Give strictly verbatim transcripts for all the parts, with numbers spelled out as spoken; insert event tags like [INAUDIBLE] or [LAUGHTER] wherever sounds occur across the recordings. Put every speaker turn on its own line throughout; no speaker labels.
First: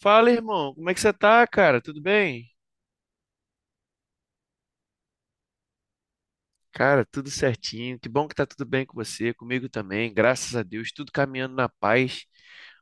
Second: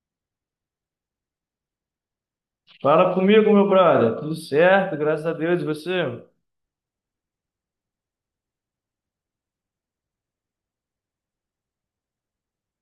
Fala, irmão, como é que você tá, cara? Tudo bem?
Fala comigo, meu brother. Tudo certo, graças a Deus. E você?
Cara, tudo certinho. Que bom que tá tudo bem com você, comigo também. Graças a Deus, tudo caminhando na paz.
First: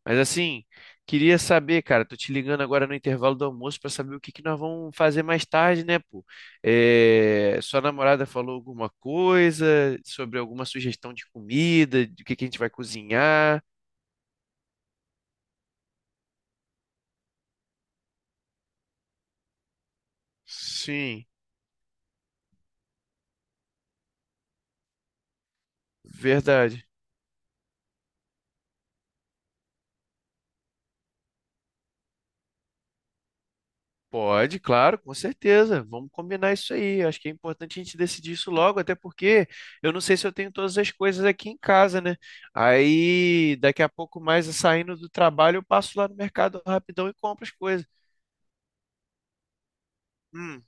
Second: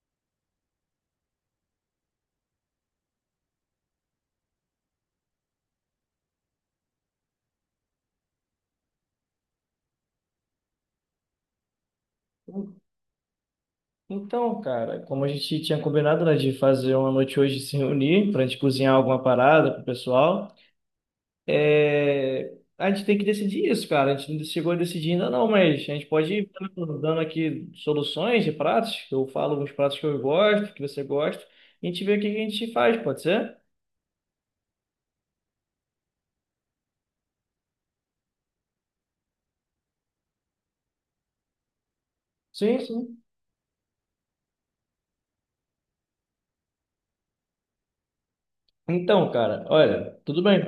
Mas assim, queria saber, cara, tô te ligando agora no intervalo do almoço pra saber o que que nós vamos fazer mais tarde, né, pô? É, Sua namorada falou alguma coisa sobre alguma sugestão de comida, de que que a gente vai cozinhar?
Então, cara, como a gente tinha combinado, né, de fazer uma noite hoje se reunir para a gente cozinhar alguma parada pro pessoal,
Sim,
é, a gente tem que decidir isso, cara. A gente não chegou a decidir ainda não, mas a gente pode ir
verdade.
dando aqui soluções de pratos. Eu falo uns pratos que eu gosto, que você gosta, e a gente vê o que a gente faz, pode ser?
Pode, claro, com certeza. Vamos combinar isso aí. Acho que é importante a gente decidir isso logo, até porque eu não sei se eu tenho todas as coisas aqui em casa, né?
Sim, sim.
Aí, daqui a pouco mais, saindo do trabalho, eu passo lá no mercado rapidão e compro as coisas.
Então, cara, olha, tudo bem.
Hum,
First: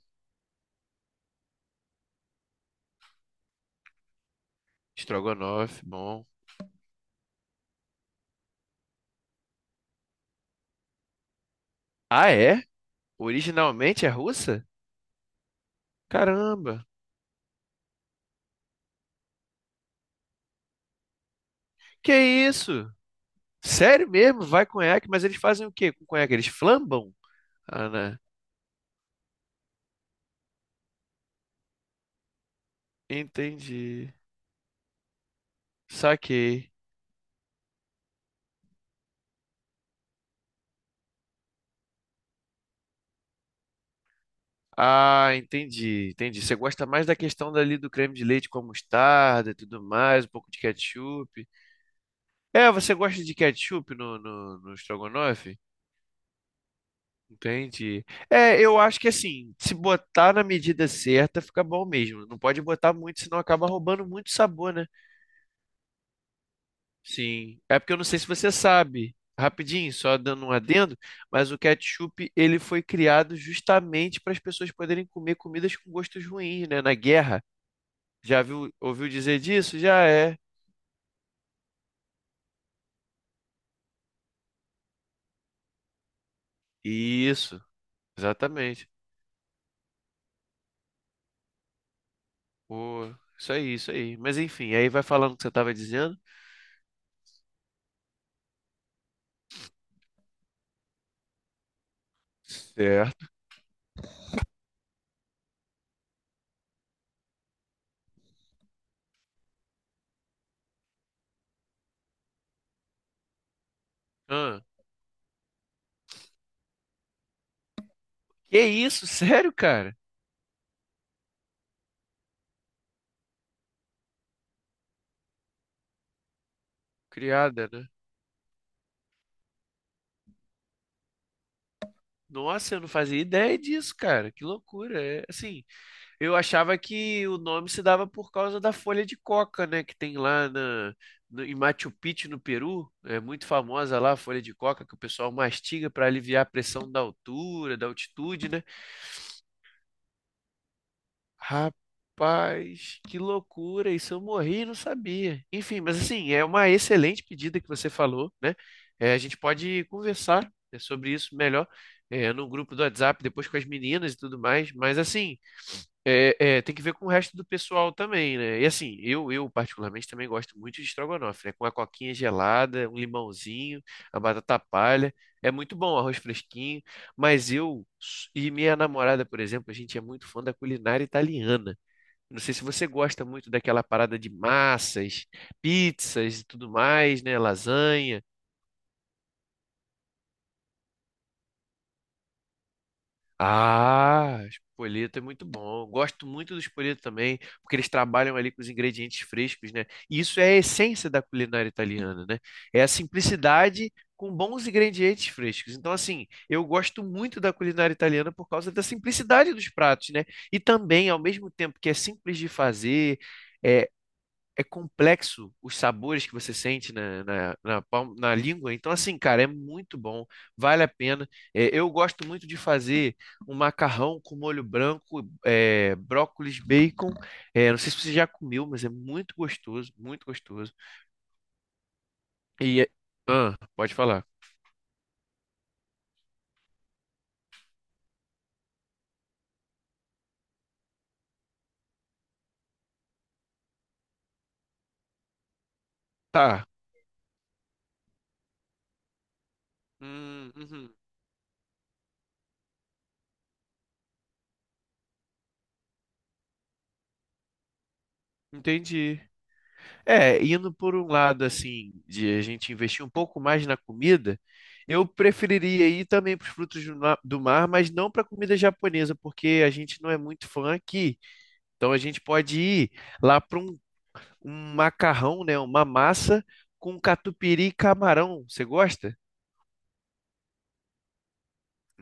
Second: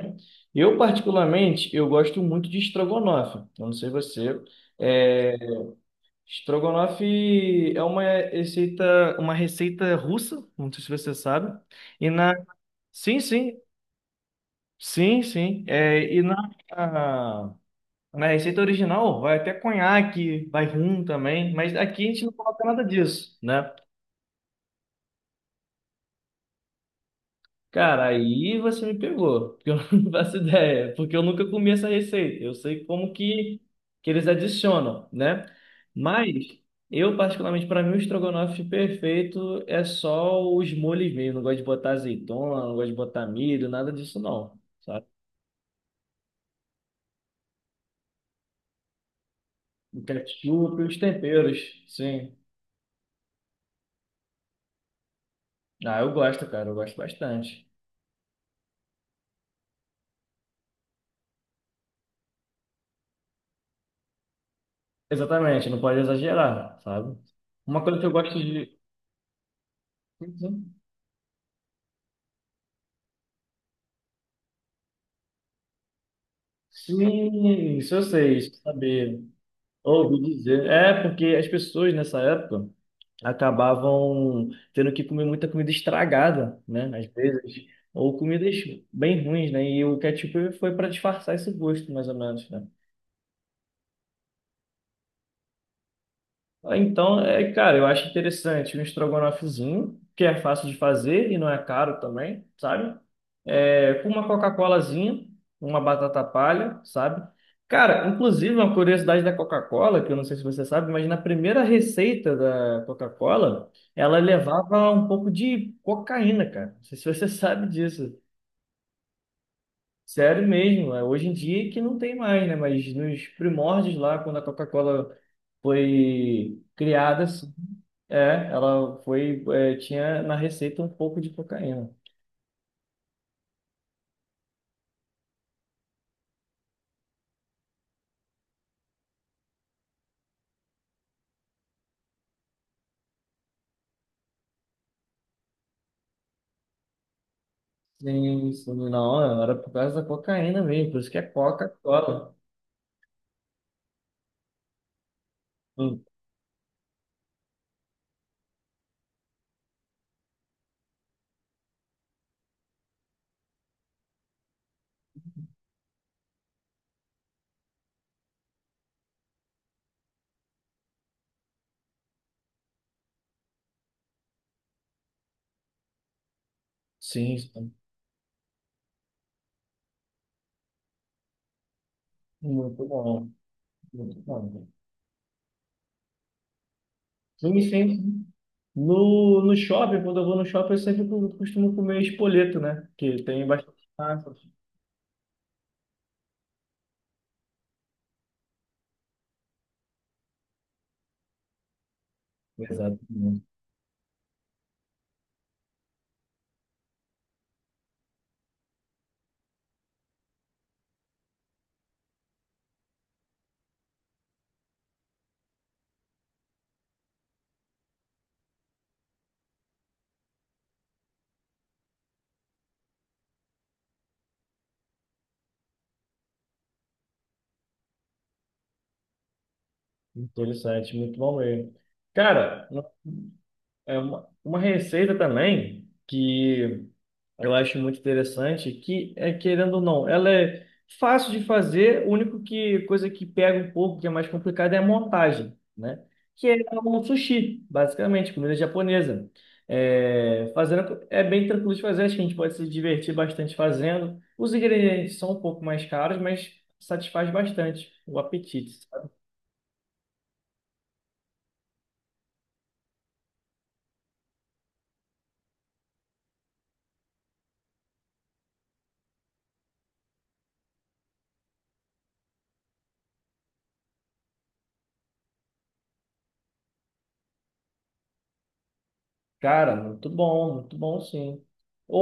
Eu, particularmente, eu gosto muito de estrogonofe. Eu não sei você. É,
estrogonofe, bom.
Estrogonofe é uma receita, uma receita russa, não sei se você sabe. E
Ah,
na...
é?
Sim, sim,
Originalmente é russa?
sim, sim. É, e na,
Caramba.
na receita original vai até conhaque, vai rum também, mas aqui a
Que
gente não coloca nada
isso?
disso, né?
Sério mesmo? Vai conhaque, mas eles fazem o quê com conhaque? Eles flambam? Ah,
Cara,
né?
aí você me pegou, porque eu [LAUGHS] não faço ideia, porque eu nunca comi essa receita. Eu sei como que, que
Entendi.
eles adicionam, né? Mas
Saquei.
eu, particularmente, para mim, o estrogonofe perfeito é só os molhos mesmo. Não gosto de botar azeitona, não gosto de botar milho, nada disso não, sabe?
Ah, entendi, entendi. Você gosta mais da questão dali do creme de leite com a mostarda e tudo
O
mais, um pouco de
ketchup e os
ketchup.
temperos, sim.
É, você gosta de ketchup no, no, no estrogonofe?
Ah, eu gosto, cara, eu gosto bastante.
Entendi. É, eu acho que assim, se botar na medida certa, fica bom mesmo. Não pode botar muito, senão acaba roubando muito sabor, né?
Exatamente, não pode exagerar, sabe?
Sim. É
Uma
porque eu
coisa
não
que eu
sei se
gosto
você
de...
sabe, rapidinho, só dando um adendo, mas o ketchup, ele foi criado justamente para as pessoas poderem comer comidas com gostos ruins, né? Na guerra.
Sim, isso eu sei,
Já
isso eu
viu, ouviu
sabia.
dizer disso? Já
Ouvi
é.
dizer. É, porque as pessoas nessa época acabavam tendo que comer muita comida estragada, né? Às
Isso,
vezes, ou comidas
exatamente.
bem ruins, né? E o ketchup foi para disfarçar esse gosto, mais ou menos, né?
Pô, isso aí, isso aí. Mas enfim, aí vai falando o que você tava dizendo.
Ah, então, é, cara, eu acho interessante um estrogonofezinho, que é fácil de fazer e não é caro também, sabe?
Certo.
É, com uma Coca-Colazinha, uma batata palha, sabe? Cara, inclusive, uma curiosidade da Coca-Cola, que eu não sei se você sabe, mas na primeira receita da Coca-Cola, ela
Ah,
levava um pouco de cocaína, cara. Não sei se você [LAUGHS] sabe disso.
que isso? [LAUGHS] Sério, cara?
Sério mesmo, é, hoje em dia que não tem mais, né? Mas nos primórdios lá, quando a Coca-Cola foi criada,
Criada, né?
é, ela foi, é, tinha na receita um pouco de cocaína.
Nossa, eu não fazia ideia disso, cara. Que loucura. É, assim, eu achava que o nome se dava por causa da folha de coca, né? Que tem lá na, no- em Machu Picchu, no Peru. É muito famosa lá a folha de coca que o pessoal mastiga para aliviar a pressão da altura, da altitude,
Sim,
né?
sim, não, era por causa da cocaína mesmo, por isso que é Coca-Cola.
Rapaz, que loucura! Isso eu morri e não sabia. Enfim, mas
Hum.
assim, é uma excelente pedida que você falou, né? É, a gente pode conversar, né, sobre isso melhor, é, no grupo do WhatsApp, depois com as meninas e tudo mais. Mas assim, é, é, tem que ver com o resto do pessoal também, né? E assim, eu, eu particularmente também gosto muito de estrogonofe, né? Com a coquinha gelada, um limãozinho, a batata palha. É muito bom, arroz fresquinho.
Sim,
Mas
sim,
eu e minha namorada, por exemplo, a gente é muito fã da culinária italiana. Não sei se
muito
você gosta
bom,
muito daquela parada
muito
de
bom.
massas, pizzas e tudo mais, né?
Sim, sim,
Lasanha.
sim. No, no shopping, quando eu vou no shopping, eu sempre co- costumo comer espoleto, né? Que tem bastante massa.
Ah, espoleto é muito bom. Gosto muito do espoleto também, porque eles trabalham ali com os ingredientes frescos, né? E isso é a essência da culinária italiana, né? É a
Exatamente.
simplicidade com bons ingredientes frescos. Então, assim, eu gosto muito da culinária italiana por causa da simplicidade dos pratos, né? E também, ao mesmo tempo que é simples de fazer, é é complexo os sabores que você sente na, na, na, palma- na língua. Então, assim, cara, é muito bom, vale a pena. É, eu gosto muito de fazer um macarrão com molho branco, é, brócolis, bacon. É, não sei se você já comeu, mas é muito gostoso, muito gostoso.
Interessante, muito bom mesmo. Cara,
E é- ah, pode
é
falar.
uma, uma receita também que eu acho muito interessante que, é, querendo ou não, ela é fácil de fazer, o único que coisa que pega um pouco, que é mais complicada, é a montagem, né? Que é
Tá.
um sushi, basicamente, comida japonesa. É,
Hum, uhum.
fazendo, é bem tranquilo de fazer, acho que a gente pode se divertir bastante fazendo. Os ingredientes são um pouco mais caros, mas satisfaz bastante o apetite.
Entendi. É, indo por um lado assim, de a gente investir um pouco mais na comida, eu preferiria ir também para os frutos do na- do mar, mas não para comida japonesa, porque a gente não é muito fã aqui. Então a gente pode ir lá para um, um macarrão, né, uma massa com catupiry e camarão. Você gosta?
Cara, muito bom, muito bom sim.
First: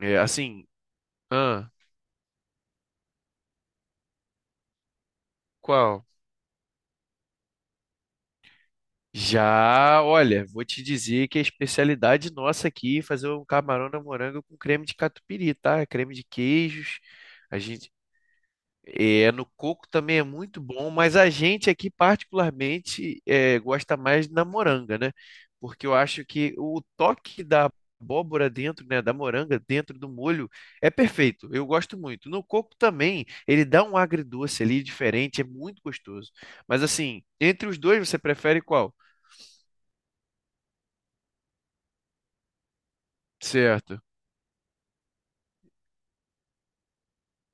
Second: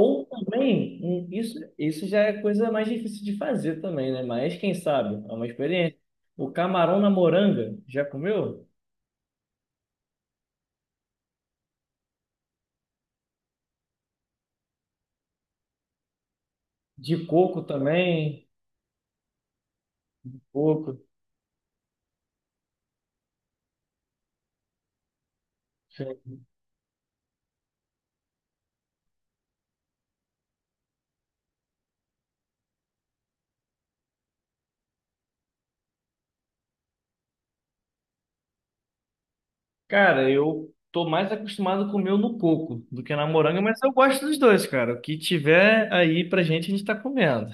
É, assim,
também, hum, isso,
ah,
isso já é coisa mais difícil de fazer também, né? Mas quem sabe, é uma experiência.
qual?
O camarão na moranga, já comeu?
Já, olha, vou te dizer que a especialidade nossa aqui é fazer um camarão na moranga com creme de catupiry, tá? Creme de queijos.
De
A
coco
gente
também,
É, no coco também é muito bom,
coco.
mas a gente aqui particularmente é, gosta mais da moranga, né? Porque eu acho que o toque da abóbora dentro, né, da moranga dentro do molho é perfeito. Eu gosto muito. No coco também, ele dá um agridoce ali diferente, é muito gostoso. Mas assim, entre os dois você prefere qual?
Cara, eu tô mais acostumado a comer no coco do que na moranga, mas eu
Certo,
gosto dos dois, cara. O que tiver aí pra gente, a gente tá comendo.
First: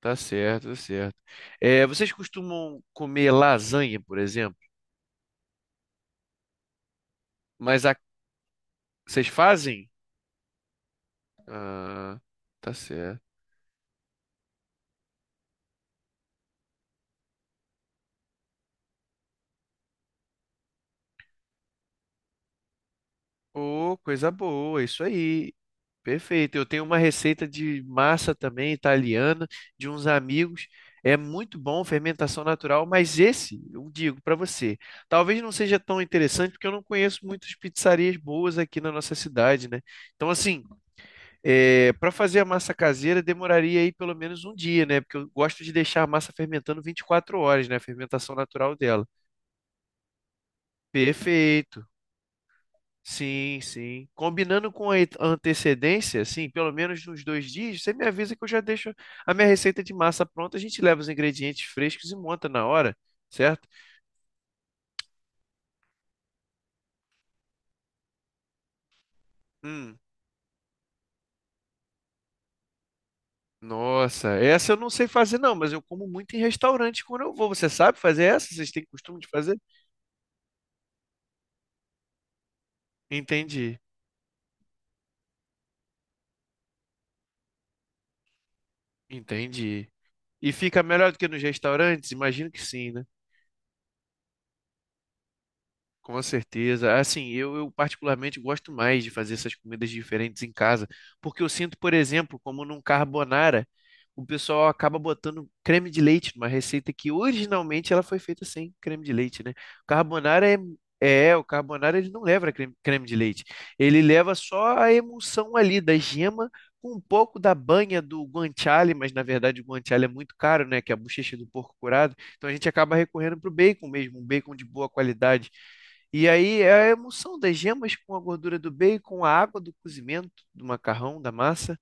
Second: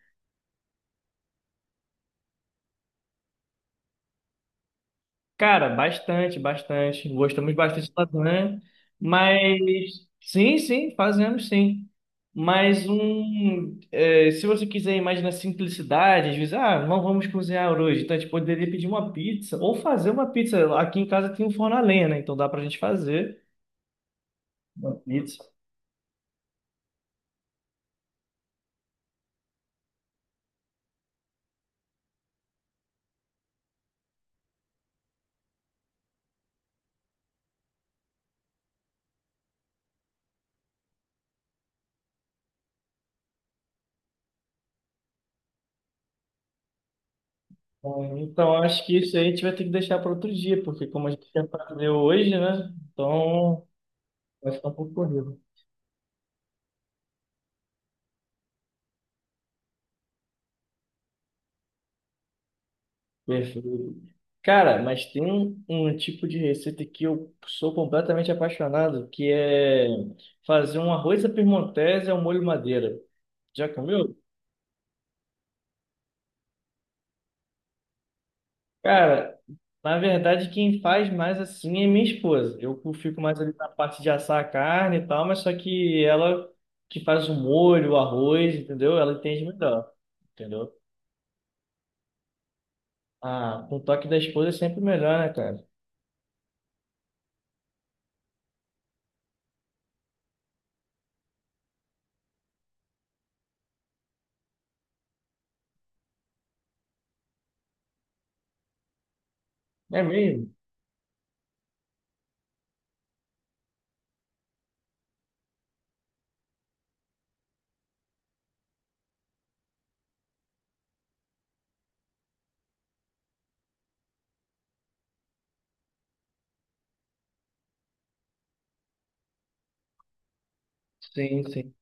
tá certo, tá certo. É, vocês costumam comer lasanha, por exemplo?
Cara, bastante, bastante. Gostamos
Mas
bastante de
a-
lasanha,
vocês fazem?
mas sim, sim, fazemos sim.
Ah, tá
Mas
certo.
um, é, se você quiser imaginar simplicidade, às vezes, ah, não vamos cozinhar hoje, então a gente poderia pedir uma pizza ou fazer uma pizza. Aqui em casa tem um forno a lenha, né? Então dá pra gente fazer
Ô, coisa boa,
uma
isso
pizza.
aí. Perfeito. Eu tenho uma receita de massa também italiana de uns amigos. É muito bom, fermentação natural, mas esse, eu digo para você, talvez não seja tão interessante porque eu não conheço muitas pizzarias boas aqui na nossa cidade, né? Então, assim, para fazer a massa caseira demoraria aí pelo menos um dia, né? Porque eu gosto de deixar a massa fermentando vinte e quatro horas, né? A
Bom,
fermentação
então
natural
acho que
dela.
isso aí a gente vai ter que deixar para outro dia, porque como a gente quer
Perfeito.
fazer hoje, né?
Sim,
Então
sim.
vai ficar
Combinando
um
com
pouco
a et- a
corrido.
antecedência, assim, pelo menos nos dois dias, você me avisa que eu já deixo a minha receita de massa pronta. A gente leva os ingredientes frescos e monta na hora, certo?
Perfeito. Cara, mas tem um, um tipo de receita que eu sou completamente apaixonado, que é
Hum,
fazer um arroz à piemontese ao molho madeira. Já comeu?
nossa, essa eu não sei fazer, não, mas eu como muito em restaurante quando eu vou. Você sabe fazer essa? Vocês têm costume de
Cara,
fazer?
na verdade, quem faz mais assim é minha esposa. Eu fico mais ali na
Entendi,
parte de assar a carne e tal, mas só que ela que faz o molho, o arroz, entendeu? Ela entende
entendi.
melhor,
E
entendeu?
fica melhor do que nos restaurantes? Imagino que sim,
Ah, com o toque da esposa é sempre melhor, né, cara?
Com certeza. Assim, eu, eu particularmente gosto mais de fazer essas comidas diferentes em casa, porque eu sinto, por exemplo, como num carbonara, o pessoal acaba botando creme de leite numa receita que originalmente ela foi feita sem creme de leite, né? O
É
carbonara
mesmo?
é, é, o carbonara ele não leva creme, creme de leite. Ele leva só a emulsão ali da gema com um pouco da banha do guanciale, mas na verdade o guanciale é muito caro, né? Que é a bochecha do porco curado. Então a gente acaba recorrendo para o bacon mesmo, um bacon de boa qualidade. E aí é a emulsão das gemas com a gordura do bacon, a água do cozimento do macarrão, da
Sim, sim.
massa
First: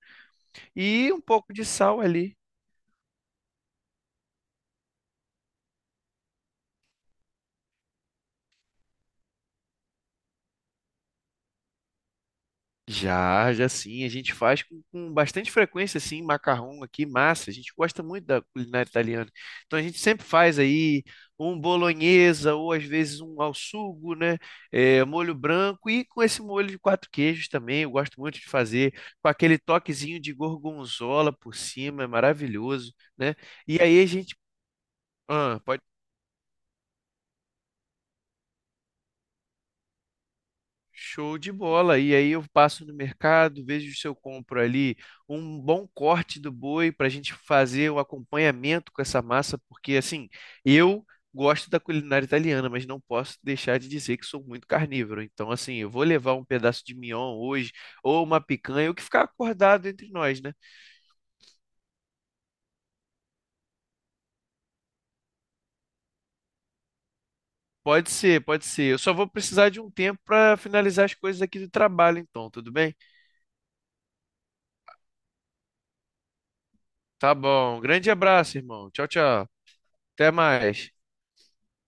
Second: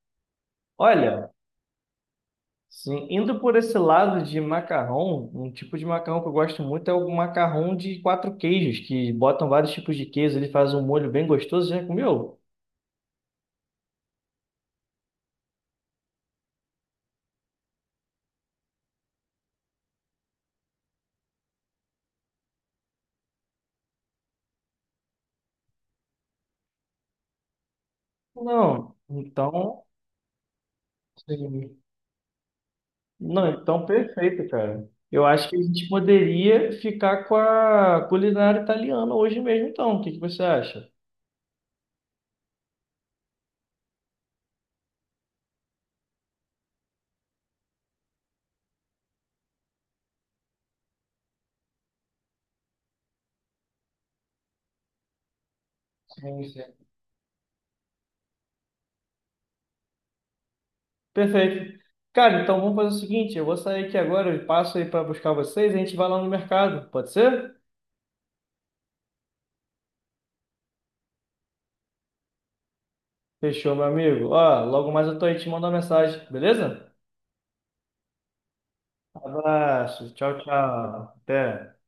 e um
Olha.
pouco de sal ali.
Sim, indo por esse lado de macarrão, um tipo de macarrão que eu gosto muito é o macarrão de quatro queijos, que botam vários tipos de queijo, ele faz um molho bem gostoso. Já comeu?
Já, já sim, a gente faz com, com bastante frequência, assim, macarrão aqui, massa. A gente gosta muito da culinária italiana. Então a gente sempre faz aí um bolonhesa ou às vezes um ao sugo, né? É, molho branco e com esse molho de quatro queijos também. Eu gosto muito de fazer
Não.
com aquele
Então,
toquezinho de gorgonzola por
sim.
cima, é maravilhoso, né?
Não,
E
então
aí a gente
perfeito, cara. Eu acho que
Ah,
a
pode.
gente poderia ficar com a culinária italiana hoje mesmo, então. O que que você acha?
Show de bola. E aí eu passo no mercado, vejo se eu compro ali um bom corte do boi para a gente fazer o acompanhamento com essa massa, porque assim, eu gosto da culinária italiana, mas não posso deixar de dizer que sou muito carnívoro. Então, assim, eu vou levar
Sim,
um pedaço
sim.
de mignon hoje, ou uma picanha, o que ficar acordado entre nós, né?
Perfeito. Cara, então vamos fazer o seguinte, eu vou sair aqui agora, eu passo aí para buscar vocês, a gente vai lá no mercado, pode ser?
Pode ser, pode ser. Eu só vou precisar de um tempo para finalizar as coisas aqui do trabalho, então, tudo bem?
Fechou, meu amigo. Ó, logo mais eu tô aí te mandando uma mensagem, beleza?
Tá bom. Grande abraço, irmão. Tchau, tchau.
Abraço.
Até
Tchau,
mais.
tchau. Até.